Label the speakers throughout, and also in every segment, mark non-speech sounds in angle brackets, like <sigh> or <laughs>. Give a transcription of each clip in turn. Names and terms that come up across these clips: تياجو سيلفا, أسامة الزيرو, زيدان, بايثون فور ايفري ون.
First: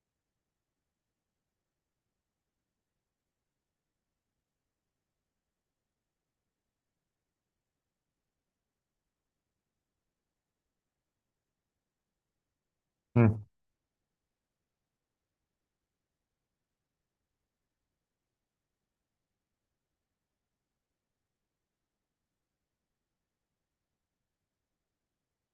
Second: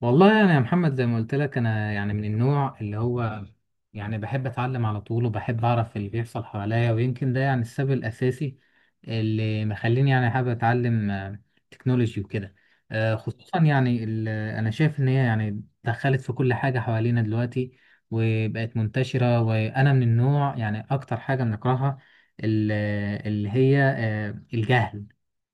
Speaker 1: والله انا يا محمد زي ما قلت لك، انا يعني من النوع اللي هو يعني بحب اتعلم على طول وبحب اعرف اللي بيحصل حواليا، ويمكن ده يعني السبب الاساسي اللي مخليني يعني حابب اتعلم تكنولوجي وكده.
Speaker 2: مم.
Speaker 1: خصوصا يعني انا شايف ان هي يعني دخلت في كل حاجة حوالينا دلوقتي وبقت منتشرة، وانا من النوع يعني اكتر حاجة بنكرهها ال- اللي هي الجهل.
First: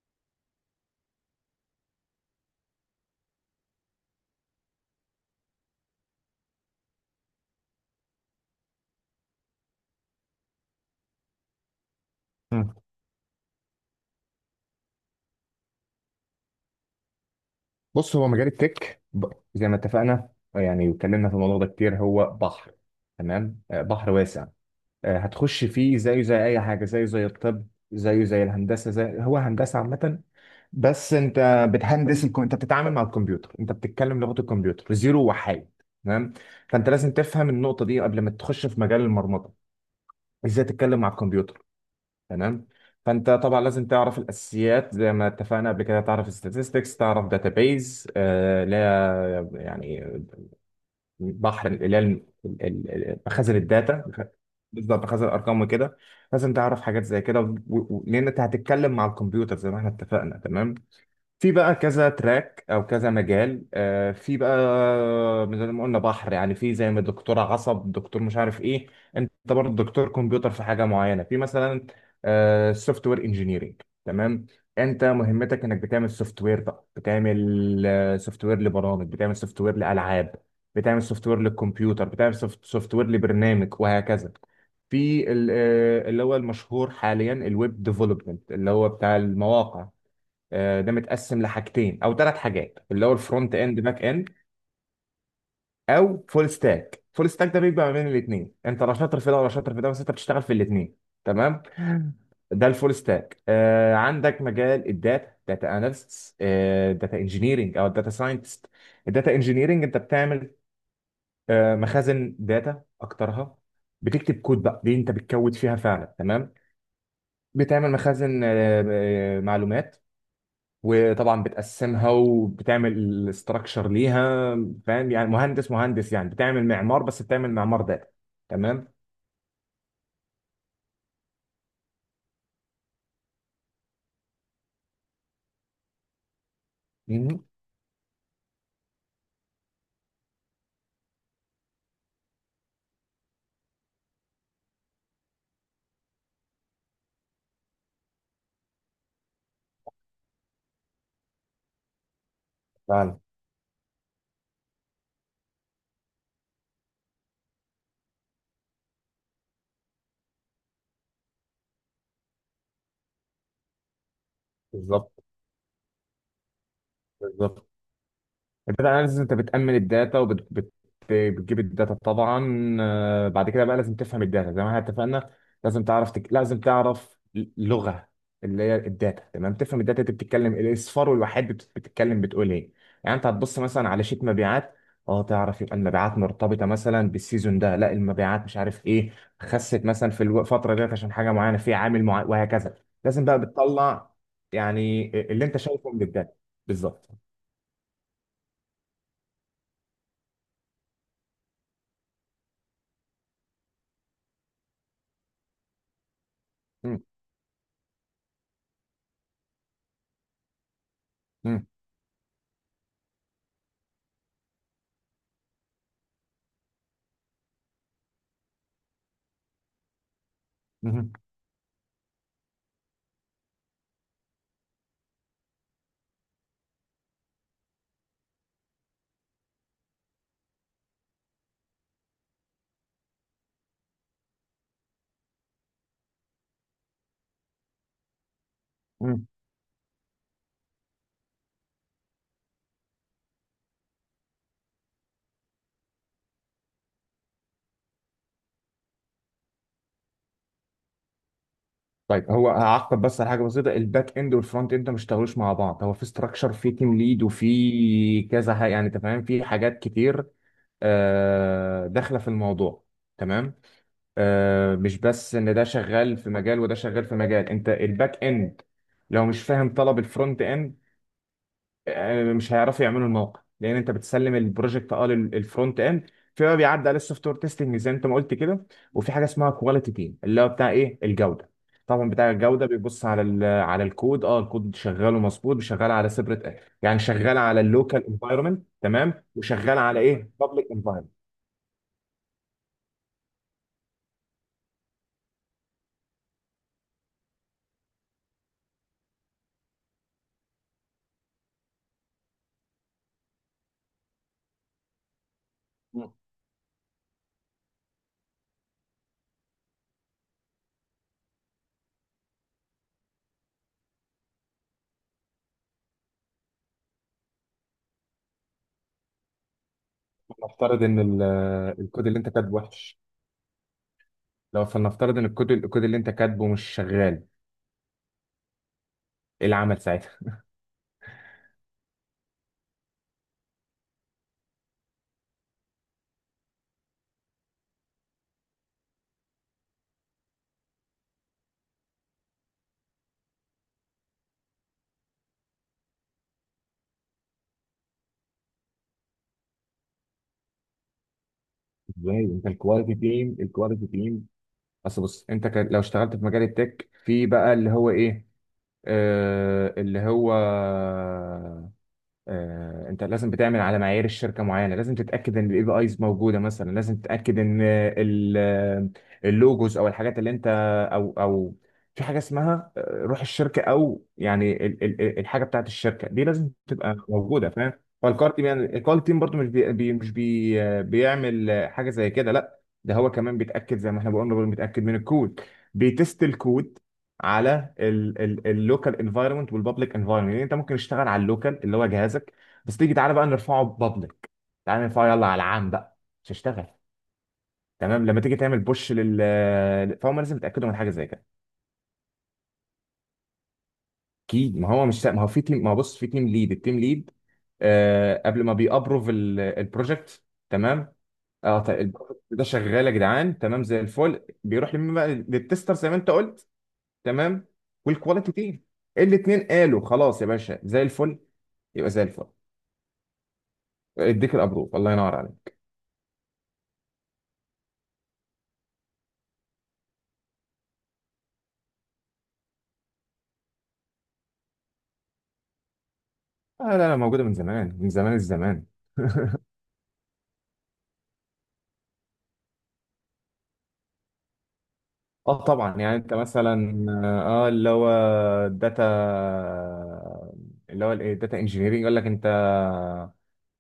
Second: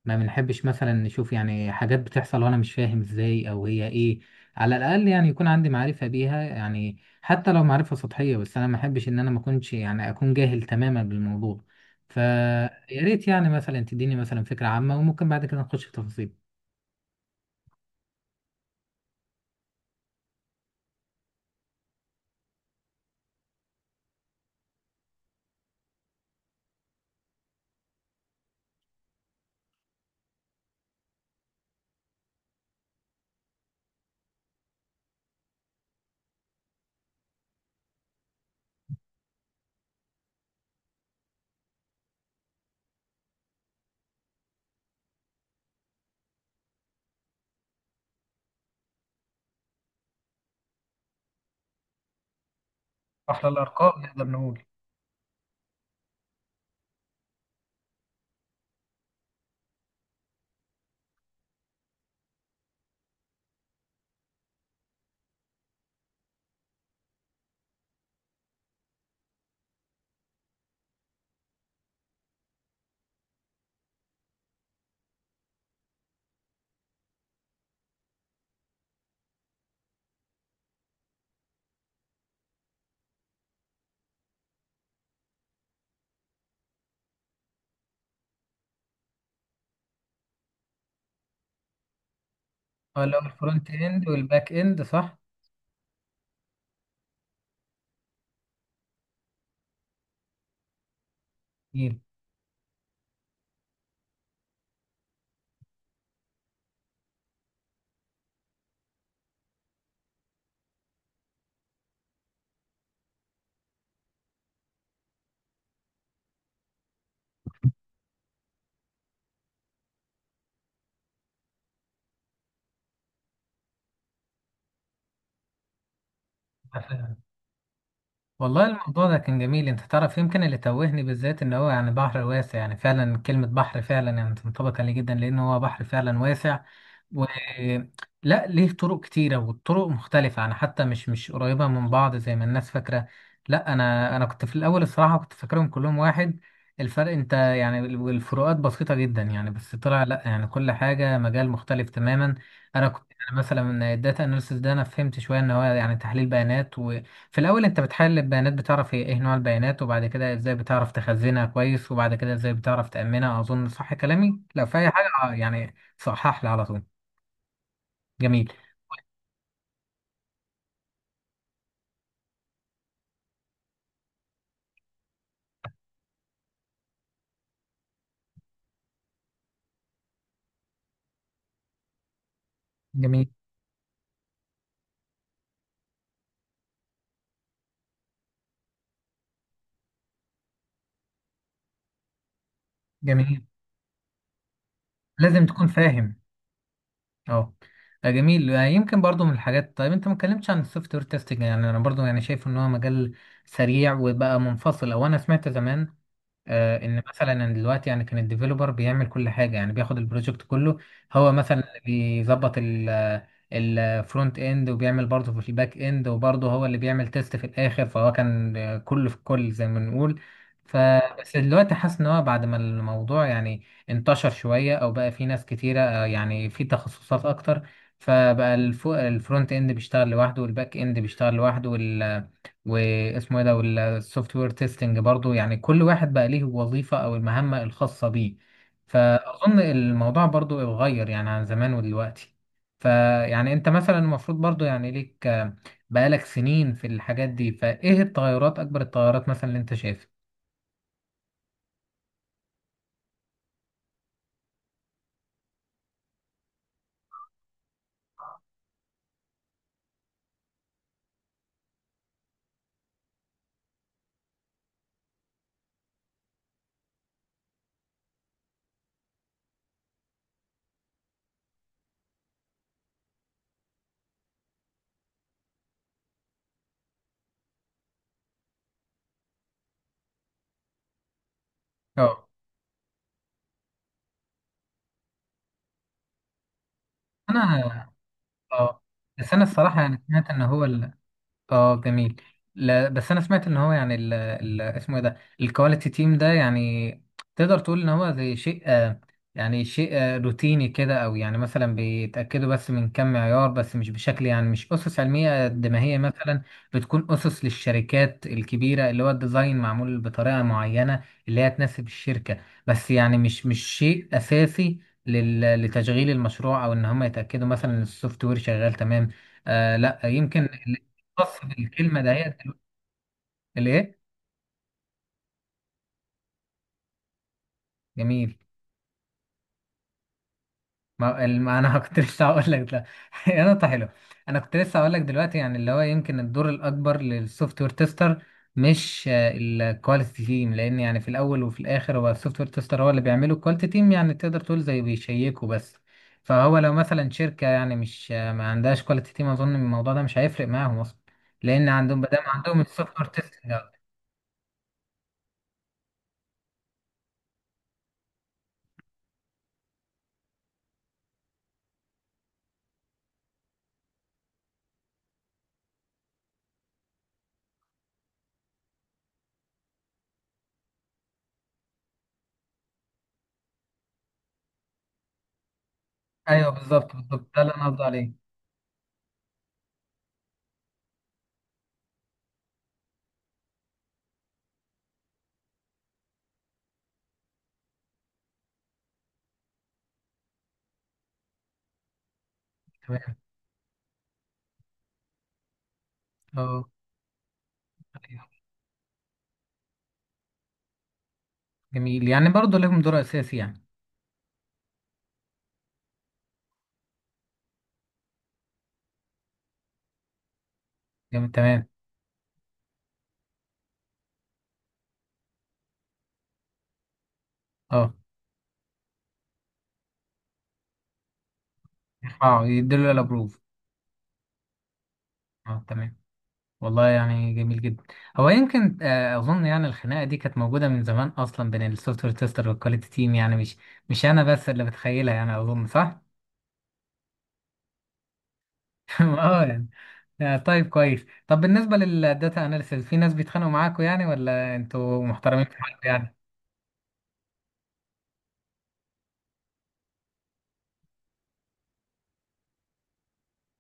Speaker 1: ما بنحبش مثلا نشوف يعني حاجات بتحصل وانا مش فاهم ازاي او هي ايه، على الاقل يعني يكون عندي معرفه بيها، يعني حتى لو معرفه سطحيه، بس انا ما احبش ان انا ما اكونش يعني اكون جاهل تماما بالموضوع. فيا
Speaker 2: مم.
Speaker 1: ريت يعني مثلا تديني مثلا فكره عامه وممكن بعد كده نخش في تفاصيل.
Speaker 2: بص، هو مجال التك زي ما اتفقنا، يعني واتكلمنا في الموضوع ده كتير. هو بحر. تمام. بحر واسع. هتخش فيه زيه زي اي حاجه، زيه زي الطب، زيه زي الهندسه، زي هو هندسه عامه. بس انت انت بتتعامل مع الكمبيوتر، انت بتتكلم لغه الكمبيوتر، زيرو وحيد. تمام. فانت لازم تفهم النقطه دي قبل ما تخش في مجال المرمطه. ازاي تتكلم مع الكمبيوتر؟ تمام. فانت طبعا لازم تعرف الاساسيات، زي ما اتفقنا قبل كده. تعرف statistics، تعرف database. آه، لا يعني بحر. اللي هي
Speaker 1: احلى
Speaker 2: مخازن
Speaker 1: الارقام
Speaker 2: الداتا.
Speaker 1: نقدر نقول.
Speaker 2: بالظبط، مخازن الارقام وكده. لازم تعرف حاجات زي كده، لان انت هتتكلم مع الكمبيوتر زي ما احنا اتفقنا. تمام. في بقى كذا تراك او كذا مجال. في بقى، زي ما قلنا، بحر. يعني في، زي ما دكتور عصب، دكتور مش عارف ايه، انت برضه دكتور كمبيوتر في حاجه معينه. في مثلا سوفت وير انجينيرنج. تمام. انت مهمتك انك بتعمل سوفت وير. بقى بتعمل سوفت وير لبرامج، بتعمل سوفت وير لالعاب، بتعمل سوفت وير للكمبيوتر، بتعمل سوفت وير لبرنامج، وهكذا. في اللي هو المشهور حاليا، الويب ديفلوبمنت، اللي هو بتاع المواقع. ده متقسم لحاجتين او ثلاث حاجات، اللي هو
Speaker 1: اللي هو
Speaker 2: الفرونت
Speaker 1: الفرونت
Speaker 2: اند، باك
Speaker 1: اند
Speaker 2: اند،
Speaker 1: والباك اند، صح.
Speaker 2: او فول ستاك. فول ستاك ده بيبقى ما بين الاثنين، انت لا شاطر في ده ولا شاطر في ده، بس انت بتشتغل في الاثنين. تمام.
Speaker 1: جميل.
Speaker 2: ده الفول ستاك. عندك مجال الداتا: داتا اناليست، داتا انجينيرنج، او داتا ساينتست. الداتا انجينيرنج انت بتعمل مخازن داتا اكترها. بتكتب كود، بقى دي انت بتكود فيها فعلا. تمام. بتعمل مخازن معلومات، وطبعا بتقسمها وبتعمل الاستراكشر ليها. فاهم؟ يعني مهندس، مهندس، يعني بتعمل معمار، بس بتعمل معمار داتا.
Speaker 1: والله
Speaker 2: تمام.
Speaker 1: الموضوع ده كان جميل، انت تعرف يمكن اللي توهني بالذات ان هو يعني بحر واسع، يعني فعلا كلمة بحر فعلا يعني تنطبق عليه جدا، لان هو بحر فعلا واسع. و
Speaker 2: مهم.
Speaker 1: لا ليه طرق كتيرة والطرق مختلفة، يعني حتى مش قريبة من بعض زي ما الناس فاكرة. لا انا كنت في الاول الصراحة كنت فاكرهم كلهم واحد، الفرق انت يعني الفروقات بسيطة جدا، يعني بس طلع لا يعني كل حاجة مجال مختلف تماما. انا كنت
Speaker 2: فعلا.
Speaker 1: يعني مثلا من الداتا اناليسيس ده انا فهمت شوية ان هو يعني تحليل بيانات. في الأول أنت بتحلل البيانات، بتعرف هي إيه نوع البيانات، وبعد كده إزاي بتعرف تخزنها كويس، وبعد كده إزاي بتعرف تأمنها، أظن صح كلامي؟ لو في أي حاجة
Speaker 2: بالظبط،
Speaker 1: يعني صحح لي على طول.
Speaker 2: بالظبط.
Speaker 1: جميل.
Speaker 2: الداتا اناليسيس، انت بتأمن الداتا وبتجيب الداتا طبعا. بعد كده بقى لازم تفهم الداتا زي ما احنا اتفقنا. لازم تعرف لغة، اللي هي الداتا. تمام. تفهم الداتا، انت بتتكلم الاصفار والوحيد. بتتكلم، بتقول ايه. يعني انت
Speaker 1: جميل.
Speaker 2: هتبص مثلا على شيت مبيعات، اه، تعرف يبقى المبيعات مرتبطة مثلا بالسيزون ده، لا المبيعات مش عارف ايه، خست مثلا في الفترة ديت عشان حاجة معينة، في عامل معين، وهكذا. لازم بقى
Speaker 1: جميل،
Speaker 2: بتطلع يعني اللي
Speaker 1: لازم
Speaker 2: انت
Speaker 1: تكون
Speaker 2: شايفه من
Speaker 1: فاهم.
Speaker 2: الداتا. بالظبط.
Speaker 1: أه. جميل. يمكن برضو من الحاجات، طيب أنت ما اتكلمتش عن السوفت وير تيستنج، يعني أنا برضو يعني شايف إن هو مجال سريع وبقى منفصل، أو أنا سمعت زمان
Speaker 2: مم.
Speaker 1: ان مثلا أنا دلوقتي يعني كان الديفيلوبر بيعمل كل حاجه، يعني بياخد البروجكت كله، هو مثلا اللي بيظبط الفرونت اند وبيعمل برضه في الباك اند وبرضه هو اللي بيعمل تيست في الاخر، فهو كان كله في كل زي ما بنقول.
Speaker 2: مم.
Speaker 1: فبس دلوقتي حاسس ان هو بعد ما الموضوع يعني انتشر شويه او بقى في ناس كتيره يعني في تخصصات اكتر، فبقى الفرونت اند بيشتغل لوحده والباك اند بيشتغل لوحده واسمه ايه ده والسوفت وير تيستنج برضو، يعني كل واحد بقى ليه وظيفة او المهمة الخاصة بيه.
Speaker 2: مم.
Speaker 1: فاظن الموضوع برضو اتغير يعني عن زمان ودلوقتي، فيعني انت مثلا المفروض برضو يعني ليك بقالك سنين في الحاجات دي، فايه التغيرات، اكبر التغيرات مثلا اللي انت شايفها.
Speaker 2: طيب، هو هعقب بس على حاجه بسيطه. الباك اند والفرونت اند ما اشتغلوش مع بعض. هو في استراكشر، في تيم ليد، وفي كذا يعني انت فاهم، في حاجات كتير داخله في الموضوع. تمام. مش بس ان ده شغال في مجال وده شغال في مجال. انت الباك اند لو مش فاهم طلب الفرونت اند، مش هيعرفوا يعملوا الموقع، لان انت بتسلم البروجكت الفرونت اند. في بقى بيعدي على السوفت وير تيستنج زي ما انت ما قلت كده، وفي حاجه اسمها كواليتي تيم، اللي هو بتاع ايه، الجوده. طبعا
Speaker 1: اه.
Speaker 2: بتاع الجوده بيبص على على الكود. اه، الكود شغال ومظبوط، شغال على سيبريت يعني، شغال على
Speaker 1: انا
Speaker 2: اللوكال انفايرمنت،
Speaker 1: اه.
Speaker 2: تمام،
Speaker 1: بس انا
Speaker 2: وشغال
Speaker 1: الصراحة
Speaker 2: على
Speaker 1: يعني سمعت
Speaker 2: ايه،
Speaker 1: ان هو
Speaker 2: بابليك انفايرمنت.
Speaker 1: اه جميل. لا بس انا سمعت ان هو يعني ال اسمه ايه ده، الكواليتي تيم ده، يعني تقدر تقول ان هو زي شيء يعني شيء روتيني كده، او يعني مثلا بيتاكدوا بس من كم معيار، بس مش بشكل يعني مش اسس علميه قد ما هي
Speaker 2: مم.
Speaker 1: مثلا بتكون اسس للشركات الكبيره، اللي هو الديزاين معمول بطريقه معينه اللي هي تناسب الشركه، بس يعني مش شيء اساسي لتشغيل المشروع، او ان هم يتاكدوا مثلا ان السوفت وير شغال تمام. آه لا يمكن
Speaker 2: نفترض ان
Speaker 1: خاص بالكلمه
Speaker 2: الكود اللي انت
Speaker 1: دهيت
Speaker 2: كاتبه
Speaker 1: دلوقتي-.
Speaker 2: وحش.
Speaker 1: الايه؟
Speaker 2: لو فلنفترض ان الكود الكود اللي انت كاتبه مش شغال،
Speaker 1: جميل.
Speaker 2: ايه العمل ساعتها؟
Speaker 1: ما انا <laughs> كنت لسه هقول لك ده. <laughs> يا نقطه حلوه، انا كنت لسه هقول لك دلوقتي يعني اللي هو يمكن الدور الاكبر للسوفت وير تيستر مش الكواليتي تيم، لان يعني في الاول وفي الاخر هو السوفت وير تيستر هو اللي بيعمله الكواليتي تيم، يعني تقدر تقول زي بيشيكوا بس. فهو لو مثلا شركه يعني مش ما عندهاش كواليتي تيم، اظن الموضوع ده مش هيفرق معاهم اصلا، لان
Speaker 2: <laughs>
Speaker 1: عندهم ما دام
Speaker 2: ازاي انت
Speaker 1: عندهم
Speaker 2: الكواليتي
Speaker 1: السوفت وير
Speaker 2: تيم،
Speaker 1: تيستنج.
Speaker 2: الكواليتي تيم. بس بص، انت كان لو اشتغلت في مجال التك، في بقى اللي هو ايه، آه اللي هو آه، انت لازم بتعمل على معايير الشركه معينه. لازم تتاكد ان الاي بي ايز موجوده مثلا، لازم تتاكد ان اللوجوز او الحاجات اللي انت، او في حاجه اسمها روح الشركه، او يعني الحاجه بتاعت الشركه دي
Speaker 1: ايوه
Speaker 2: لازم
Speaker 1: بالظبط،
Speaker 2: تبقى
Speaker 1: بالظبط، ده
Speaker 2: موجوده،
Speaker 1: اللي انا
Speaker 2: فاهم.
Speaker 1: قصدي عليه.
Speaker 2: فالكار تيم، يعني الكار تيم برضو، مش بي بي- مش بي آه، بيعمل حاجه زي كده. لا، ده هو كمان بيتاكد زي ما احنا بقولنا، بيتاكد من الكود، بيتست الكود على اللوكال انفايرمنت والبابليك انفايرمنت. يعني انت ممكن تشتغل على اللوكال اللي هو جهازك، بس تيجي
Speaker 1: تمام.
Speaker 2: تعالى بقى نرفعه بابليك، تعالى نرفعه يلا على العام بقى، مش
Speaker 1: اه
Speaker 2: هشتغل. تمام. لما تيجي تعمل بوش فهم لازم يتاكدوا من حاجه زي كده.
Speaker 1: جميل، يعني برضه لهم دور اساسي يعني.
Speaker 2: اكيد. ما هو، بص، في تيم ليد. التيم ليد قبل ما بيابروف البروجكت. تمام.
Speaker 1: جميل
Speaker 2: اه،
Speaker 1: تمام.
Speaker 2: طيب البروجكت ده شغال يا جدعان، تمام زي الفل، بيروح لمين بقى، للتستر زي ما انت قلت. تمام.
Speaker 1: اه،
Speaker 2: والكواليتي تيم، الاثنين قالوا خلاص يا باشا زي الفل، يبقى زي الفل.
Speaker 1: اه، يديله الابروف.
Speaker 2: اديك الابروف، الله ينور عليك.
Speaker 1: اه تمام. والله يعني جميل جدا، هو يمكن اظن يعني الخناقه دي كانت موجوده من زمان اصلا بين السوفت وير تيستر والكواليتي تيم، يعني مش انا بس اللي بتخيلها، يعني اظن صح.
Speaker 2: آه، لا لا، موجوده من زمان، من زمان الزمان.
Speaker 1: <laughs>
Speaker 2: <laughs>
Speaker 1: اه يعني. طيب كويس، طب بالنسبه للداتا اناليسيس في ناس بيتخانقوا معاكوا يعني، ولا انتوا
Speaker 2: اه
Speaker 1: محترمين في
Speaker 2: طبعا.
Speaker 1: حالكم
Speaker 2: يعني انت
Speaker 1: يعني؟
Speaker 2: مثلا اللي هو الداتا، اللي هو الايه الداتا انجينيرنج يقول لك انت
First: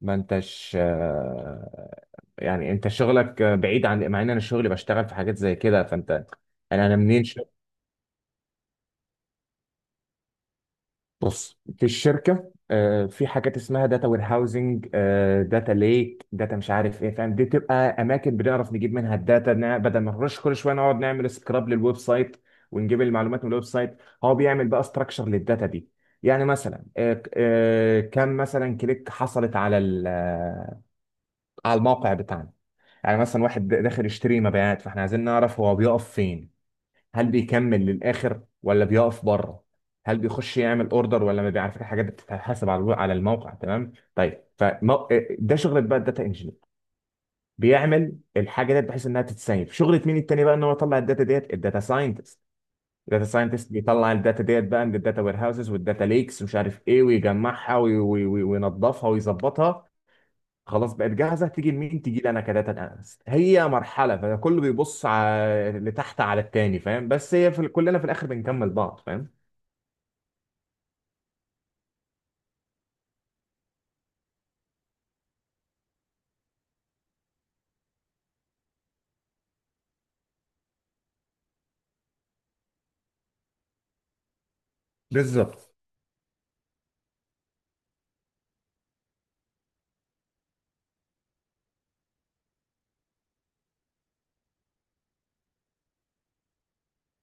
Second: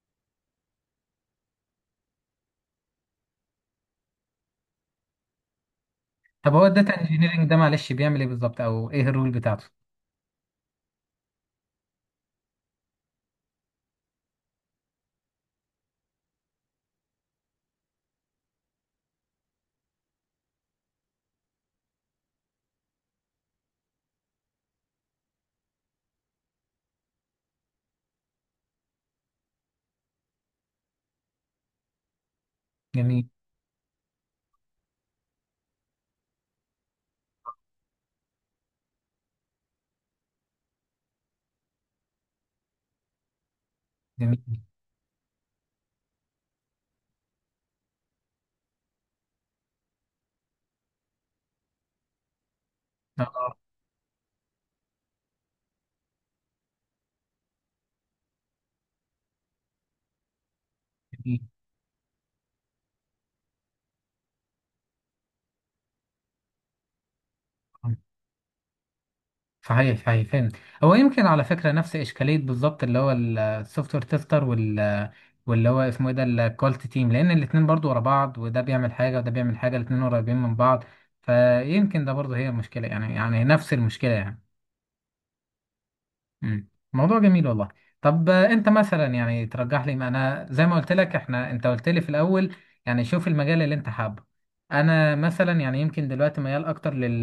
Speaker 2: ما انتش، يعني انت شغلك بعيد، عن مع ان انا شغلي بشتغل في حاجات زي كده، فانت،
Speaker 1: طب هو
Speaker 2: انا
Speaker 1: الداتا
Speaker 2: منين.
Speaker 1: انجينيرنج ده معلش بيعمل ايه بالظبط، او ايه الرول بتاعته؟
Speaker 2: بص، في الشركه في حاجات اسمها داتا وير هاوزنج، داتا ليك، داتا مش عارف ايه، فاهم. دي تبقى اماكن بنعرف نجيب منها الداتا، بدل ما نرش كل شويه نقعد نعمل سكراب للويب سايت ونجيب المعلومات من الويب سايت. هو بيعمل بقى ستراكشر للداتا دي. يعني مثلا كم مثلا كليك حصلت على على الموقع بتاعنا. يعني
Speaker 1: جميل.
Speaker 2: مثلا واحد داخل يشتري مبيعات، فاحنا عايزين نعرف هو بيقف فين، هل بيكمل للاخر ولا بيقف بره، هل بيخش يعمل اوردر ولا ما بيعرف، الحاجات دي بتتحاسب على على الموقع. تمام.
Speaker 1: جميل.
Speaker 2: طيب ده شغله بقى الداتا انجينير. بيعمل الحاجه دي بحيث انها تتسيب شغله مين التاني بقى، ان هو يطلع الداتا ديت، الداتا ساينتست. الداتا
Speaker 1: اه
Speaker 2: ساينتست بيطلع الداتا ديت بقى من الداتا وير هاوسز والداتا ليكس ومش عارف ايه، ويجمعها وينظفها ويظبطها. خلاص، بقت
Speaker 1: جميل.
Speaker 2: جاهزه. تيجي لمين؟ تيجي لي انا كداتا اناليست. هي مرحله، فكله بيبص على لتحت على التاني، فاهم، بس هي في كلنا في الاخر بنكمل بعض، فاهم.
Speaker 1: صحيح صحيح، فهمت. هو يمكن على فكرة نفس إشكالية بالظبط اللي هو السوفت وير تيستر، واللي هو اسمه ايه ده الكواليتي تيم، لأن الاتنين برضو ورا بعض، وده بيعمل حاجة وده بيعمل حاجة، الاتنين قريبين من بعض، فيمكن ده برضو هي المشكلة، يعني نفس المشكلة يعني.
Speaker 2: بالظبط.
Speaker 1: مم. موضوع جميل والله. طب أنت مثلا يعني ترجح لي، ما أنا زي ما قلت لك، إحنا أنت قلت لي في الأول يعني شوف المجال اللي أنت حابه، أنا مثلا يعني يمكن دلوقتي ميال أكتر لل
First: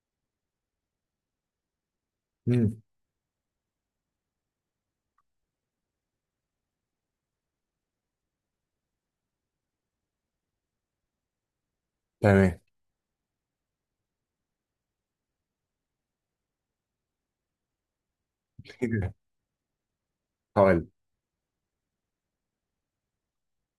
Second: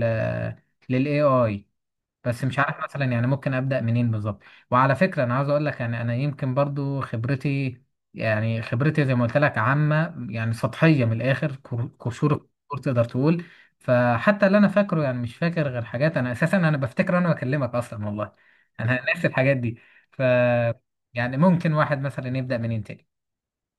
Speaker 1: لل AI، بس مش
Speaker 2: مم.
Speaker 1: عارف مثلا يعني ممكن ابدا منين بالظبط. وعلى فكره انا عاوز اقول لك يعني انا يمكن برضو خبرتي، يعني خبرتي زي ما قلت لك عامه يعني سطحيه، من الاخر قشور
Speaker 2: تمام.
Speaker 1: الكور تقدر تقول. فحتى اللي انا فاكره يعني مش فاكر غير حاجات، انا اساسا انا بفتكر انا بكلمك اصلا والله، انا <laughs> ناسي
Speaker 2: <laughs>
Speaker 1: الحاجات دي. ف
Speaker 2: هقول،
Speaker 1: يعني ممكن واحد مثلا يبدا منين تاني؟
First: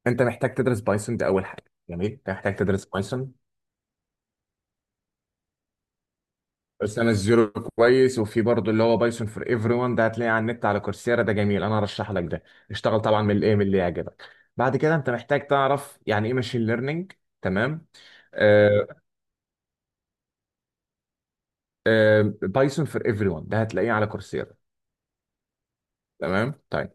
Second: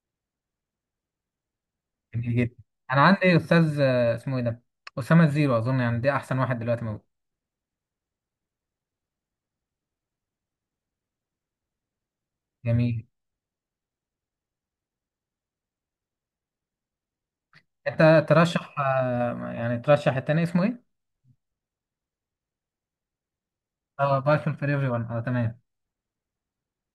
Speaker 2: انت محتاج تدرس بايثون، ده اول حاجه. جميل. انت
Speaker 1: جميل جدا.
Speaker 2: محتاج تدرس
Speaker 1: انا
Speaker 2: بايثون.
Speaker 1: عندي استاذ اسمه ايه ده، اسامه الزيرو، اظن يعني ده احسن واحد دلوقتي
Speaker 2: بس
Speaker 1: موجود.
Speaker 2: انا الزيرو كويس، وفي برضه اللي هو بايثون فور ايفري ون، ده هتلاقيه على النت على كورسيرا، ده جميل، انا هرشح لك ده. اشتغل
Speaker 1: جميل.
Speaker 2: طبعا من الايه، من اللي يعجبك. بعد كده انت محتاج تعرف يعني ايه ماشين ليرنينج. تمام.
Speaker 1: انت ترشح
Speaker 2: آه،
Speaker 1: يعني ترشح التاني اسمه ايه؟
Speaker 2: بايثون فور ايفري ون ده هتلاقيه على
Speaker 1: اه
Speaker 2: كورسيرا.
Speaker 1: بايثون فور ايفري ون، اه تمام.
Speaker 2: تمام. طيب.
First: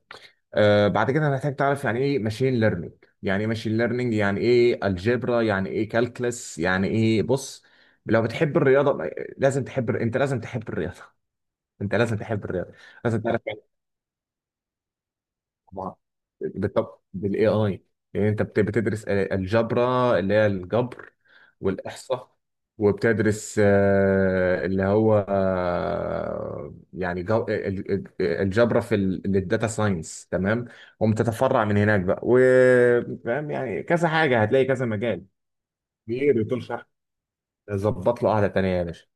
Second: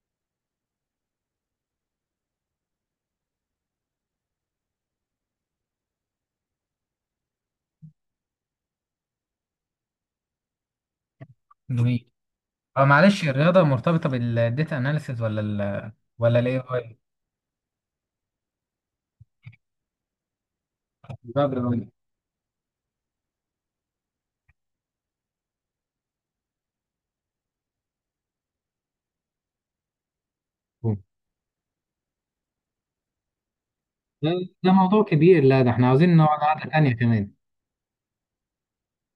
Speaker 2: بعد كده هنحتاج تعرف يعني ايه ماشين ليرنينج. يعني ايه ماشين ليرنينج، يعني ايه الجبرا، يعني ايه كالكلس، يعني ايه. بص، لو بتحب الرياضه، لازم تحب، انت لازم تحب الرياضه. <laughs> انت
Speaker 1: جميل.
Speaker 2: لازم تحب الرياضه.
Speaker 1: اه
Speaker 2: لازم
Speaker 1: معلش
Speaker 2: تعرف،
Speaker 1: الرياضة مرتبطة بالداتا اناليسيز ولا
Speaker 2: طبعا.
Speaker 1: ولا الاي
Speaker 2: بالطب
Speaker 1: اي؟
Speaker 2: بالاي اي. يعني انت بتدرس الجبر، اللي هي الجبر
Speaker 1: لا بالرغم.
Speaker 2: والاحصاء، وبتدرس اللي هو يعني الجبر في الداتا ساينس. تمام. وبتتفرع من هناك بقى، وفاهم يعني كذا
Speaker 1: ده
Speaker 2: حاجه، هتلاقي
Speaker 1: ده
Speaker 2: كذا
Speaker 1: موضوع
Speaker 2: مجال.
Speaker 1: كبير، لا ده احنا عاوزين نقعد
Speaker 2: كبير، وطول
Speaker 1: قعدة
Speaker 2: شرح.
Speaker 1: تانية كمان.
Speaker 2: ظبط له قعده تانيه يا باشا.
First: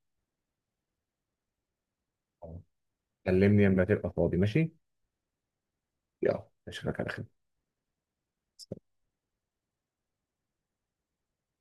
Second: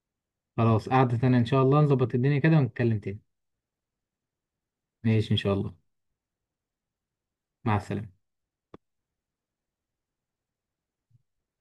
Speaker 1: خلاص قعدة تانية ان شاء الله، نظبط الدنيا كده ونتكلم تاني.
Speaker 2: كلمني لما تبقى فاضي، ماشي.
Speaker 1: ماشي ان شاء الله.
Speaker 2: يلا، اشوفك على خير.
Speaker 1: مع السلامة.